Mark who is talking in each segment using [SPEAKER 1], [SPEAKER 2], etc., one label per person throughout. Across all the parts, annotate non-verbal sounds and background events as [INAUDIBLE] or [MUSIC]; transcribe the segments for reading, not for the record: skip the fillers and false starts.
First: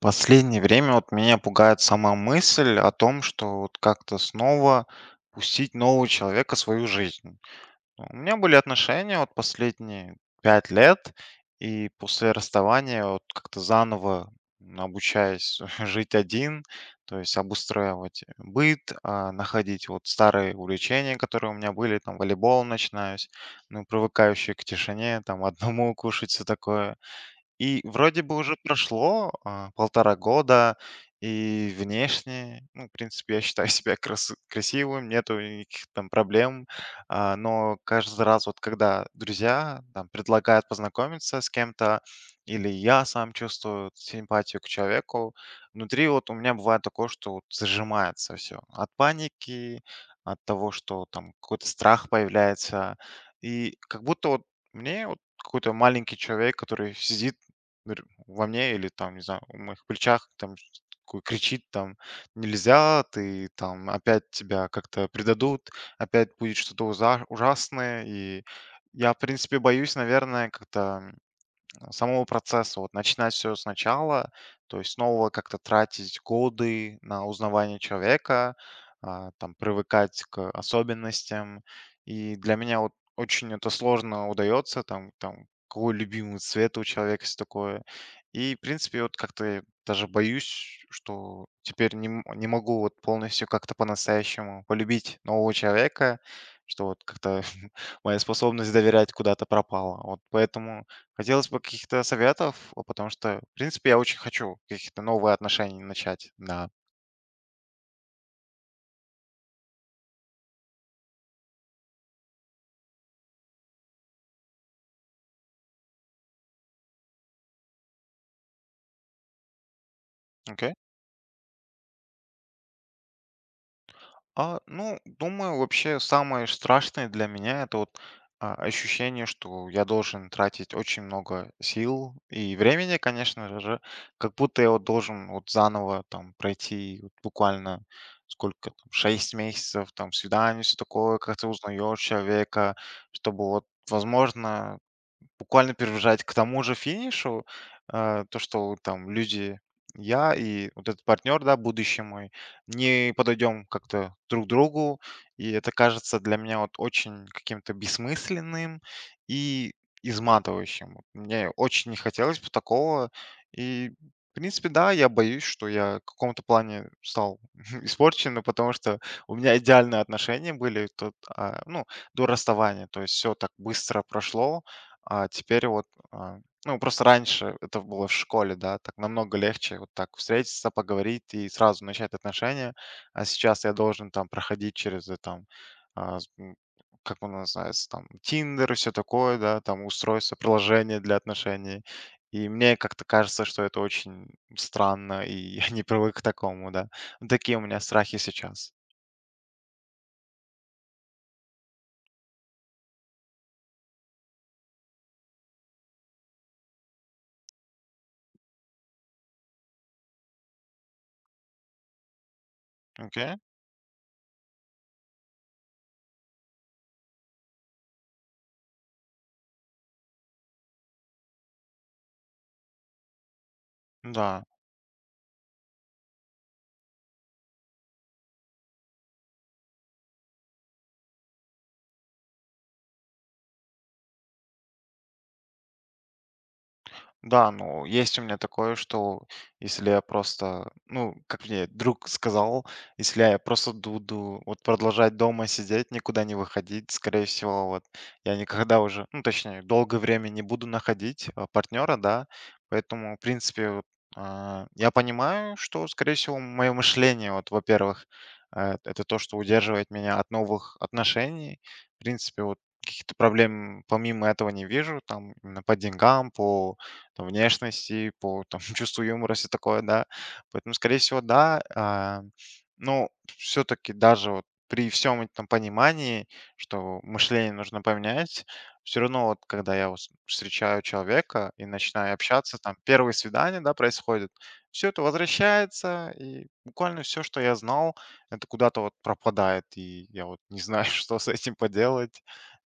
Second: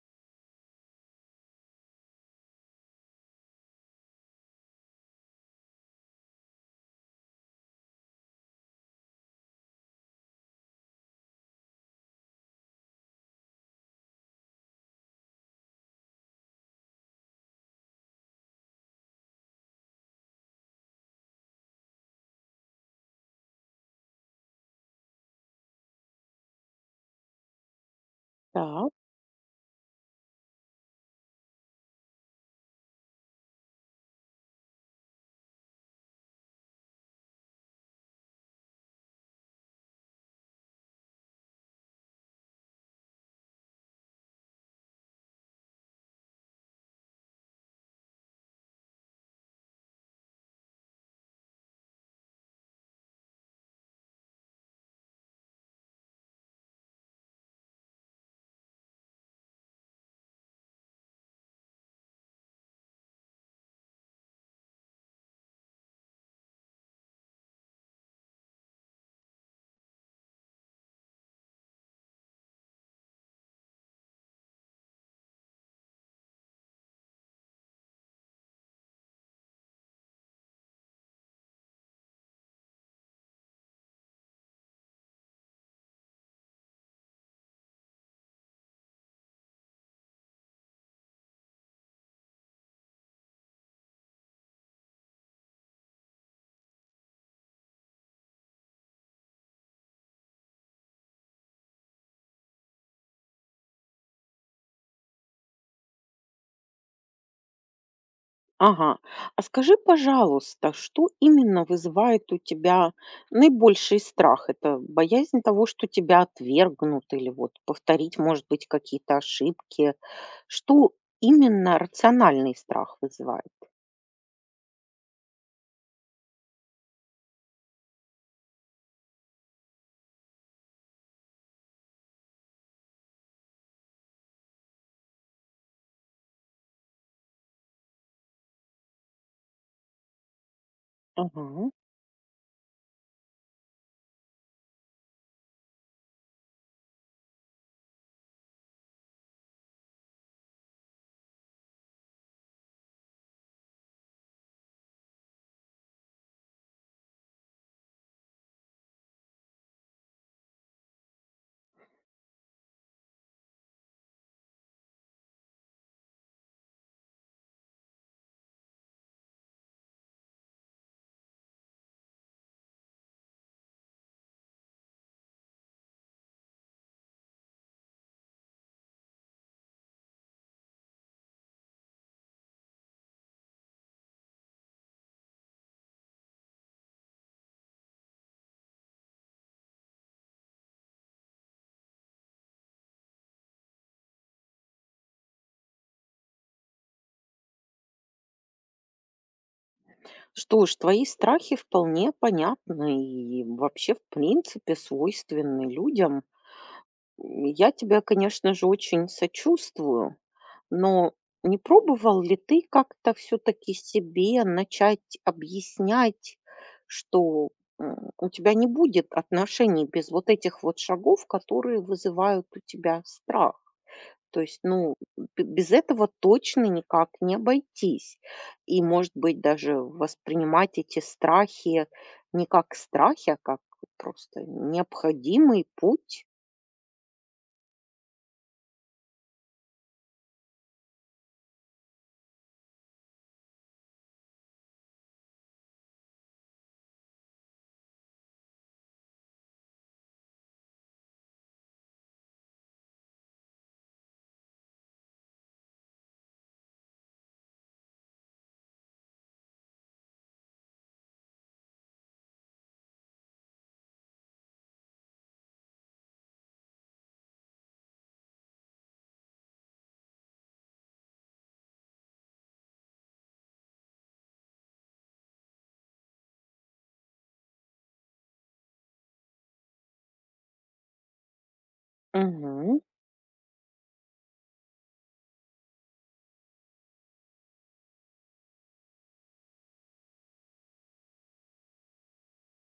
[SPEAKER 1] Последнее время вот меня пугает сама мысль о том, что вот как-то снова пустить нового человека в свою жизнь. Ну, у меня были отношения вот последние 5 лет, и после расставания вот как-то заново обучаясь [LAUGHS] жить один, то есть обустраивать быт, находить вот старые увлечения, которые у меня были, там волейбол начинаюсь, ну, привыкающий к тишине, там, одному [LAUGHS] кушать, все такое. И вроде бы уже
[SPEAKER 2] Так,
[SPEAKER 1] прошло, 1,5 года, и внешне, ну, в принципе, я считаю [LAUGHS] себя красивым, нету никаких там проблем. Но каждый раз, вот когда друзья там предлагают познакомиться с кем-то, или я сам чувствую симпатию к человеку, внутри вот у меня бывает такое, что вот зажимается всё от паники, от того, что там какой-то страх появляется. И как будто вот мне вот какой-то маленький человек, который сидит Др во мне или там, не знаю, в моих плечах там ш такой кричит там: "Нельзя, ты там опять тебя как-то предадут, опять будет что-то уза ужасное". И я, в принципе, боюсь, наверное, как-то самого процесса, вот начинать все сначала, то есть снова как-то тратить годы на узнавание человека, там, привыкать к особенностям. И для меня вот очень это сложно удается, там, какой любимый цвет у человека, есть такое. И, в принципе, вот как-то я даже боюсь, что теперь не могу вот полностью как-то по-настоящему полюбить нового человека, что вот как-то [LAUGHS] моя способность доверять куда-то пропала. Вот поэтому хотелось бы каких-то советов, потому что, в принципе, я очень хочу каких-то новые отношения начать. Да.
[SPEAKER 2] ага. А скажи, пожалуйста, что именно вызывает у тебя наибольший страх? Это боязнь того, что тебя отвергнут или вот повторить, может быть, какие-то ошибки?
[SPEAKER 1] Окей.
[SPEAKER 2] Что именно рациональный страх вызывает?
[SPEAKER 1] Ну, думаю, вообще самое страшное для меня это вот ощущение, что я должен тратить очень много сил и времени, конечно же, как будто я вот должен вот заново там пройти вот буквально сколько там, 6 месяцев, там, свидание, все такое, как ты
[SPEAKER 2] Ага.
[SPEAKER 1] узнаешь человека, чтобы вот, возможно, буквально перебежать к тому же финишу, то, что вот там люди, я и вот этот партнер, да, будущий мой, не подойдем как-то друг к другу. И это кажется для меня вот очень каким-то бессмысленным и изматывающим. Вот мне очень не хотелось бы такого. И, в принципе, да, я боюсь, что я в каком-то плане стал [LAUGHS] испорченным, потому что у меня идеальные отношения были тут, ну, до расставания. То есть все так быстро прошло, а теперь вот, а, ну, просто раньше это было в школе, да, так намного легче вот так встретиться, поговорить и сразу начать отношения. А сейчас я должен там проходить через там, а, с- м, как он называется, там, Тиндер и все такое, да, там устройство, приложение для отношений. И мне как-то кажется, что это очень странно, и [LAUGHS] я не привык к такому, да. Вот такие у меня страхи сейчас.
[SPEAKER 2] Что ж, твои страхи вполне понятны и вообще, в принципе, свойственны людям. Я тебя, конечно же, очень сочувствую, но не пробовал ли ты как-то
[SPEAKER 1] Окей?
[SPEAKER 2] все-таки себе начать объяснять, что у тебя не будет отношений без вот этих вот шагов, которые вызывают у тебя страх? То
[SPEAKER 1] Да.
[SPEAKER 2] есть, ну, без этого точно никак не обойтись. И, может быть, даже воспринимать эти страхи не как страхи, а как просто необходимый путь.
[SPEAKER 1] Да, ну, есть у меня такое, что если я просто, ну, как мне друг сказал, если я просто буду вот продолжать дома сидеть, никуда не выходить, скорее всего, вот я никогда уже, ну, точнее, долгое время не буду находить партнера, да, поэтому, в принципе, вот, я понимаю, что, скорее всего, мое мышление, вот, во-первых, это то, что удерживает меня от новых отношений, в принципе, вот каких-то проблем помимо этого не вижу, там, именно по деньгам, по там, внешности, по там, [LAUGHS] чувству юмора, все такое, да. Поэтому, скорее всего, да, ну, все-таки даже вот при всем этом понимании, что мышление нужно поменять, все равно вот когда я вот встречаю человека и начинаю общаться, там
[SPEAKER 2] Мгм.
[SPEAKER 1] первые свидания, да, происходят, все это возвращается, и буквально все, что я знал, это куда-то вот пропадает, и я вот не знаю, [LAUGHS] что с этим поделать.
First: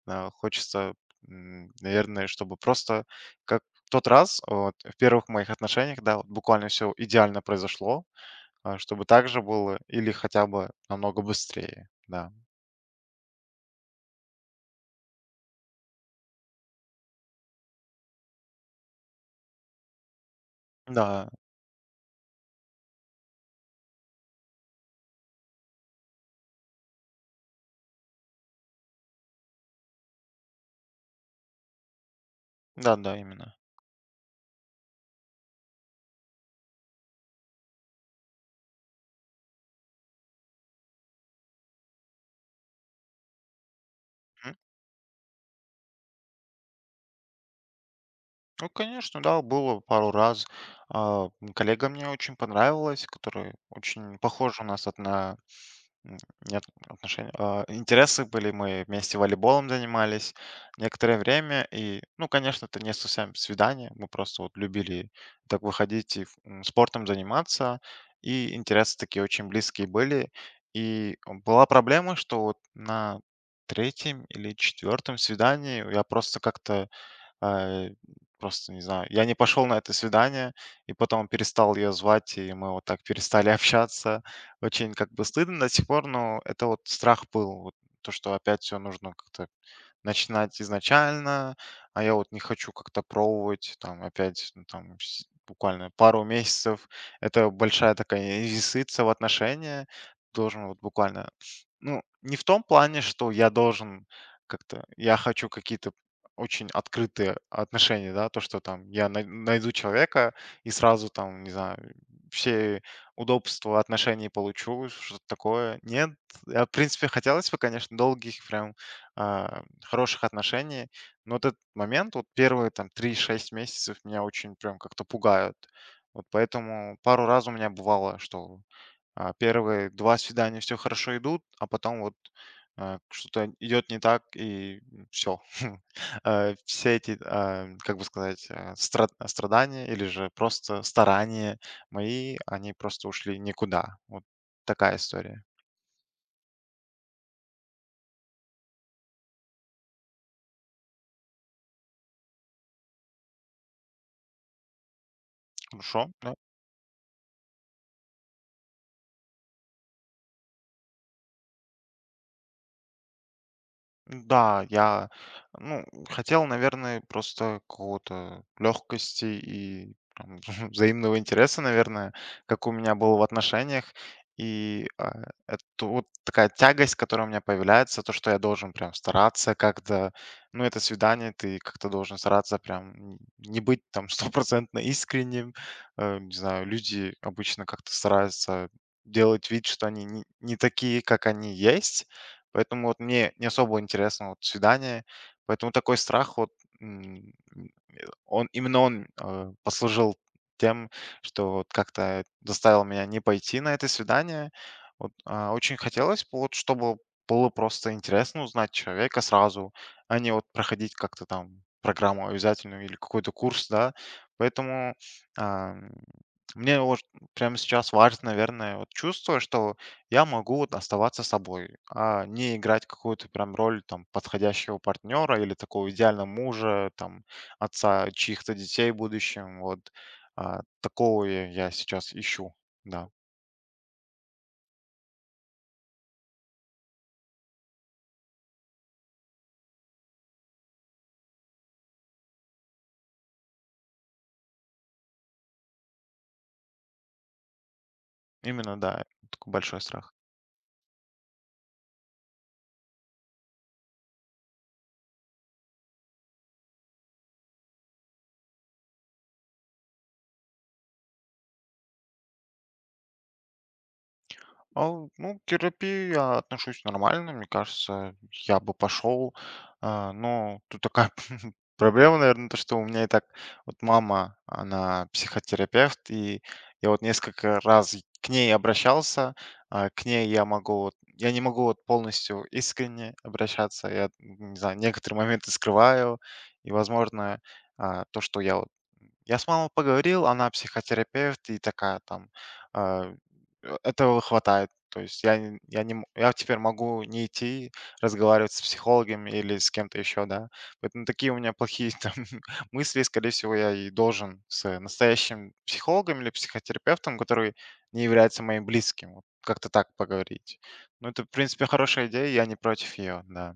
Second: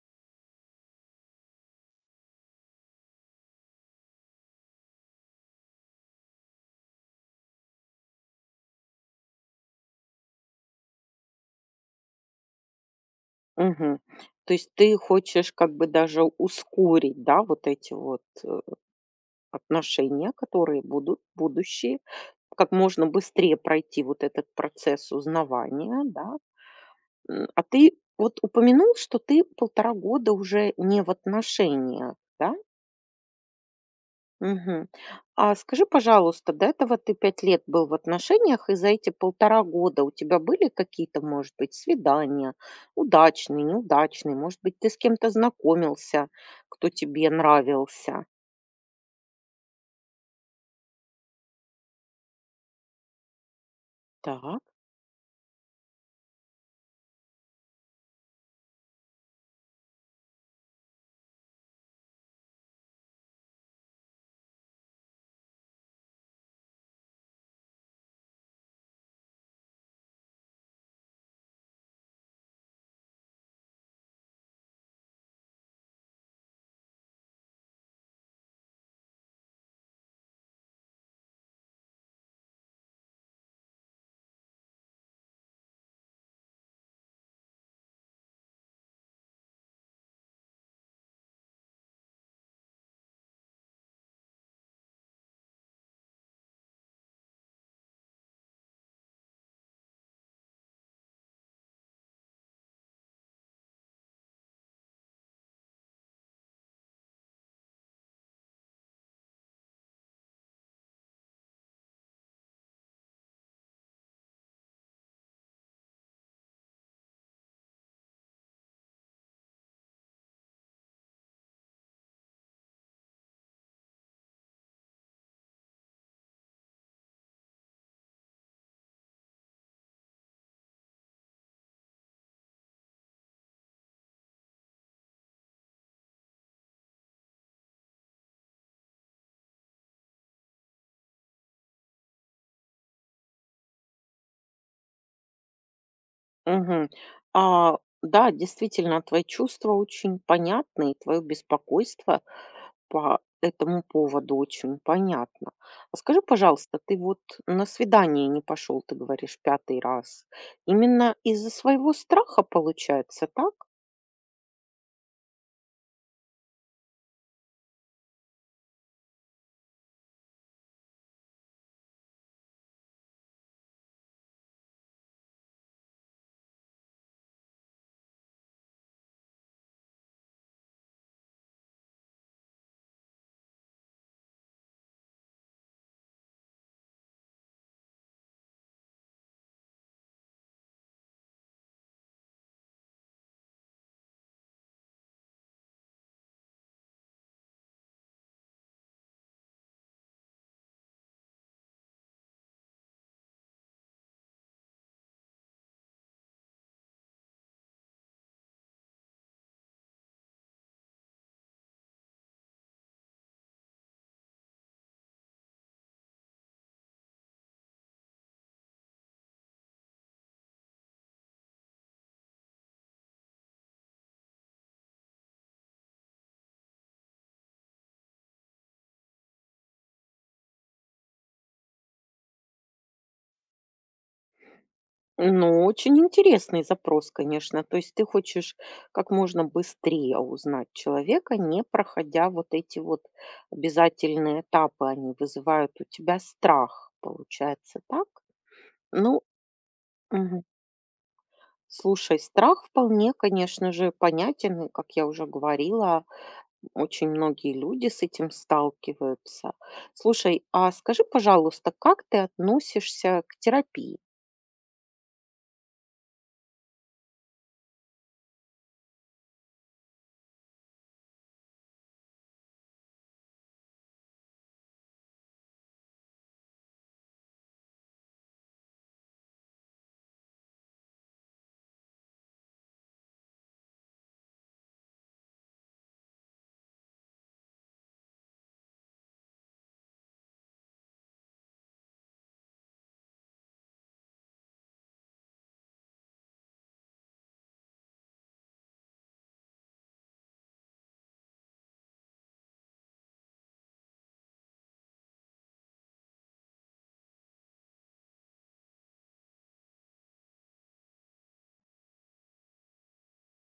[SPEAKER 1] Хочется, наверное, чтобы просто как в тот раз, вот, в первых моих отношениях, да, вот буквально все идеально произошло, а, чтобы так же было или хотя бы намного быстрее, да.
[SPEAKER 2] Мгм. То есть ты хочешь как бы даже ускорить, да, вот эти вот отношения, которые будут
[SPEAKER 1] Да,
[SPEAKER 2] будущие, как можно быстрее пройти вот этот процесс узнавания, да. А ты вот упомянул, что ты 1,5 года уже не в отношениях, да?
[SPEAKER 1] да-да, именно.
[SPEAKER 2] Мгм. А скажи, пожалуйста, до этого ты 5 лет был в отношениях, и за эти 1,5 года у тебя были какие-то, может быть, свидания, удачные, неудачные,
[SPEAKER 1] Мгм.
[SPEAKER 2] может быть, ты с кем-то знакомился, кто тебе нравился?
[SPEAKER 1] Ну, конечно, да, было пару раз. Коллега мне очень понравилась, которая очень похожа
[SPEAKER 2] Так.
[SPEAKER 1] у нас одна М, нет отношений. Интересы были, мы вместе волейболом занимались некоторое время. И, ну, конечно, это не совсем свидание. Мы просто вот любили так выходить и спортом заниматься. И интересы такие очень близкие были. И была проблема, что вот на третьем или четвертом свидании я просто как-то Э, просто не знаю. Я не пошел на это свидание, и потом перестал ее звать, и мы вот так перестали [LAUGHS] общаться. Очень как бы стыдно до сих пор, но это вот страх был, вот то, что опять все нужно как-то начинать изначально, а я вот не хочу как-то пробовать, там, опять, ну, там, буквально пару месяцев. Это большая такая инвестиция в отношения. Должен вот буквально, ну, не в том плане, что я должен как-то, я хочу какие-то очень открытые отношения, да, то, что там я найду человека и сразу там, не знаю, все удобства отношений получу, что-то такое. Нет, я, в принципе, хотелось бы, конечно, долгих прям а, хороших отношений. Но вот этот момент, вот первые там 3-6 месяцев меня очень прям как-то пугают. Вот поэтому пару раз у меня бывало, что первые два свидания все хорошо идут, а потом вот что-то идет не так, и все. [LAUGHS] Все эти, как бы сказать, страдания или же просто старания мои, они просто ушли никуда. Вот такая история.
[SPEAKER 2] Мгм. А, да, действительно, твои чувства очень понятны, и твое беспокойство по этому поводу очень понятно. А
[SPEAKER 1] Хорошо,
[SPEAKER 2] скажи,
[SPEAKER 1] да.
[SPEAKER 2] пожалуйста, ты вот на свидание не пошел, ты говоришь, пятый раз. Именно из-за своего страха получается, так?
[SPEAKER 1] Да, я, ну, хотел, наверное, просто какого-то легкости и прям [LAUGHS] взаимного интереса, наверное, как у меня было в отношениях. И это вот такая тягость, которая у меня появляется, то, что я должен прям стараться как-то, ну, это свидание, ты как-то должен стараться прям не быть там [LAUGHS] стопроцентно искренним. Не знаю, люди обычно как-то стараются делать вид, что они не такие, как они есть. Поэтому вот мне не особо интересно вот свидание, поэтому такой страх вот, м, он, именно он послужил тем, что вот как-то заставил меня не пойти на это свидание. Вот, очень хотелось, бы, вот, чтобы было просто интересно узнать человека сразу, а не вот проходить как-то там программу обязательную или какой-то курс, да. Поэтому а, мне вот прямо сейчас важно, наверное, вот чувство, что я могу вот оставаться собой, а не играть какую-то прям роль там подходящего партнера или такого идеального мужа, там отца чьих-то детей в будущем. Вот такого я сейчас ищу. Да,
[SPEAKER 2] Ну, очень интересный запрос, конечно. То есть ты хочешь как можно быстрее узнать человека, не проходя вот эти вот обязательные этапы. Они вызывают у тебя страх, получается, так?
[SPEAKER 1] именно, да,
[SPEAKER 2] Ну,
[SPEAKER 1] такой большой страх.
[SPEAKER 2] мгм. Слушай, страх вполне, конечно же, понятен. И, как я уже говорила, очень многие люди с этим сталкиваются. Слушай, а скажи, пожалуйста, как ты относишься к терапии?
[SPEAKER 1] Ал Ну, к терапии я отношусь нормально, мне кажется, я бы пошел. Но тут такая [LAUGHS] проблема, наверное, то, что у меня и так вот мама, она психотерапевт, и я вот несколько раз к ней обращался, а, к ней я не могу вот полностью искренне обращаться, я, не знаю, некоторые моменты скрываю, и, возможно, то, что я с мамой поговорил, она психотерапевт и такая там, а, этого хватает. То есть я, н- я, не, м- я теперь могу не идти разговаривать с психологом или с кем-то еще, да. Поэтому такие у меня плохие [LAUGHS] там, мысли, скорее всего, я и должен с настоящим психологом или психотерапевтом, который не является моим близким, вот как-то так поговорить. Ну, это, в принципе, хорошая идея, я не против ее, да.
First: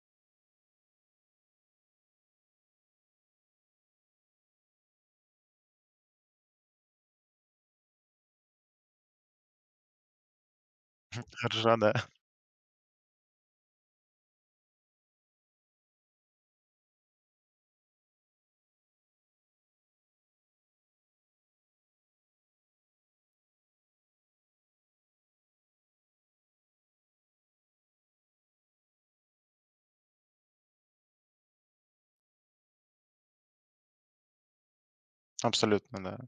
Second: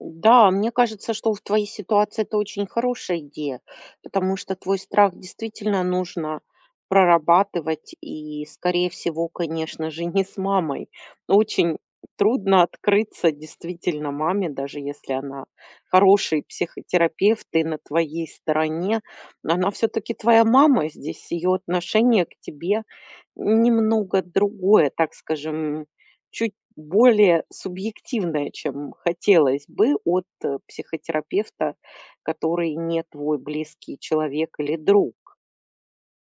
[SPEAKER 2] Да, мне кажется, что в твоей ситуации это очень хорошая идея, потому что твой страх действительно нужно прорабатывать и, скорее всего, конечно же, [LAUGHS] не с мамой.
[SPEAKER 1] Хорошо,
[SPEAKER 2] Очень
[SPEAKER 1] да.
[SPEAKER 2] трудно открыться действительно маме, даже если она хороший психотерапевт и на твоей стороне. Но она все-таки твоя мама, здесь ее отношение к тебе немного другое, так скажем, чуть более субъективное, чем хотелось бы от, психотерапевта, который не твой близкий человек или друг.
[SPEAKER 1] Абсолютно, да.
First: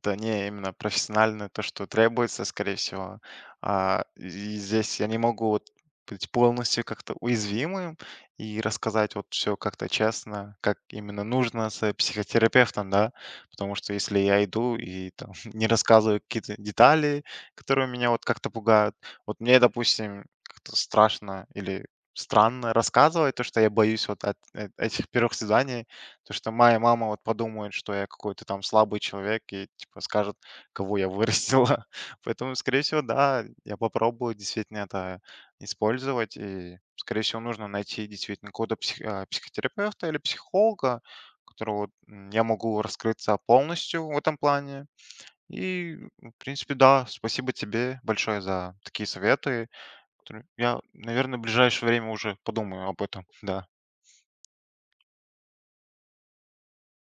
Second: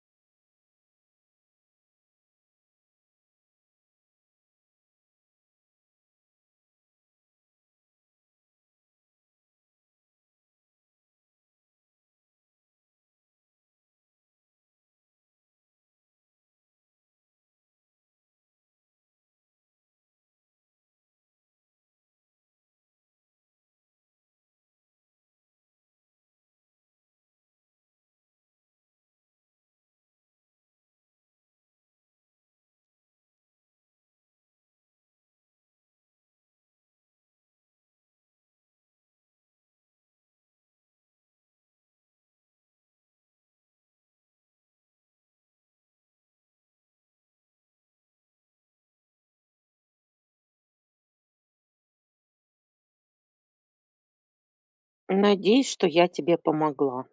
[SPEAKER 1] Это не именно профессионально то, что требуется, скорее всего. И здесь я не могу вот быть полностью как-то уязвимым и рассказать вот все как-то честно, как именно нужно с психотерапевтом, да, потому что если я иду и там [LAUGHS] не рассказываю какие-то детали, которые меня вот как-то пугают, вот мне, допустим, как-то страшно или странно рассказывать то, что я боюсь вот этих первых свиданий, то, что моя мама вот подумает, что я какой-то там слабый человек и типа скажет, кого я вырастила. [LAUGHS] Поэтому, скорее всего, да, я попробую действительно это использовать. И, скорее всего, нужно найти действительно какого-то психотерапевта или психолога, которого я могу раскрыться полностью в этом плане. И, в принципе, да, спасибо тебе большое за такие советы. Я, наверное, в ближайшее время уже подумаю об этом, да.
[SPEAKER 2] Надеюсь, что я тебе помогла.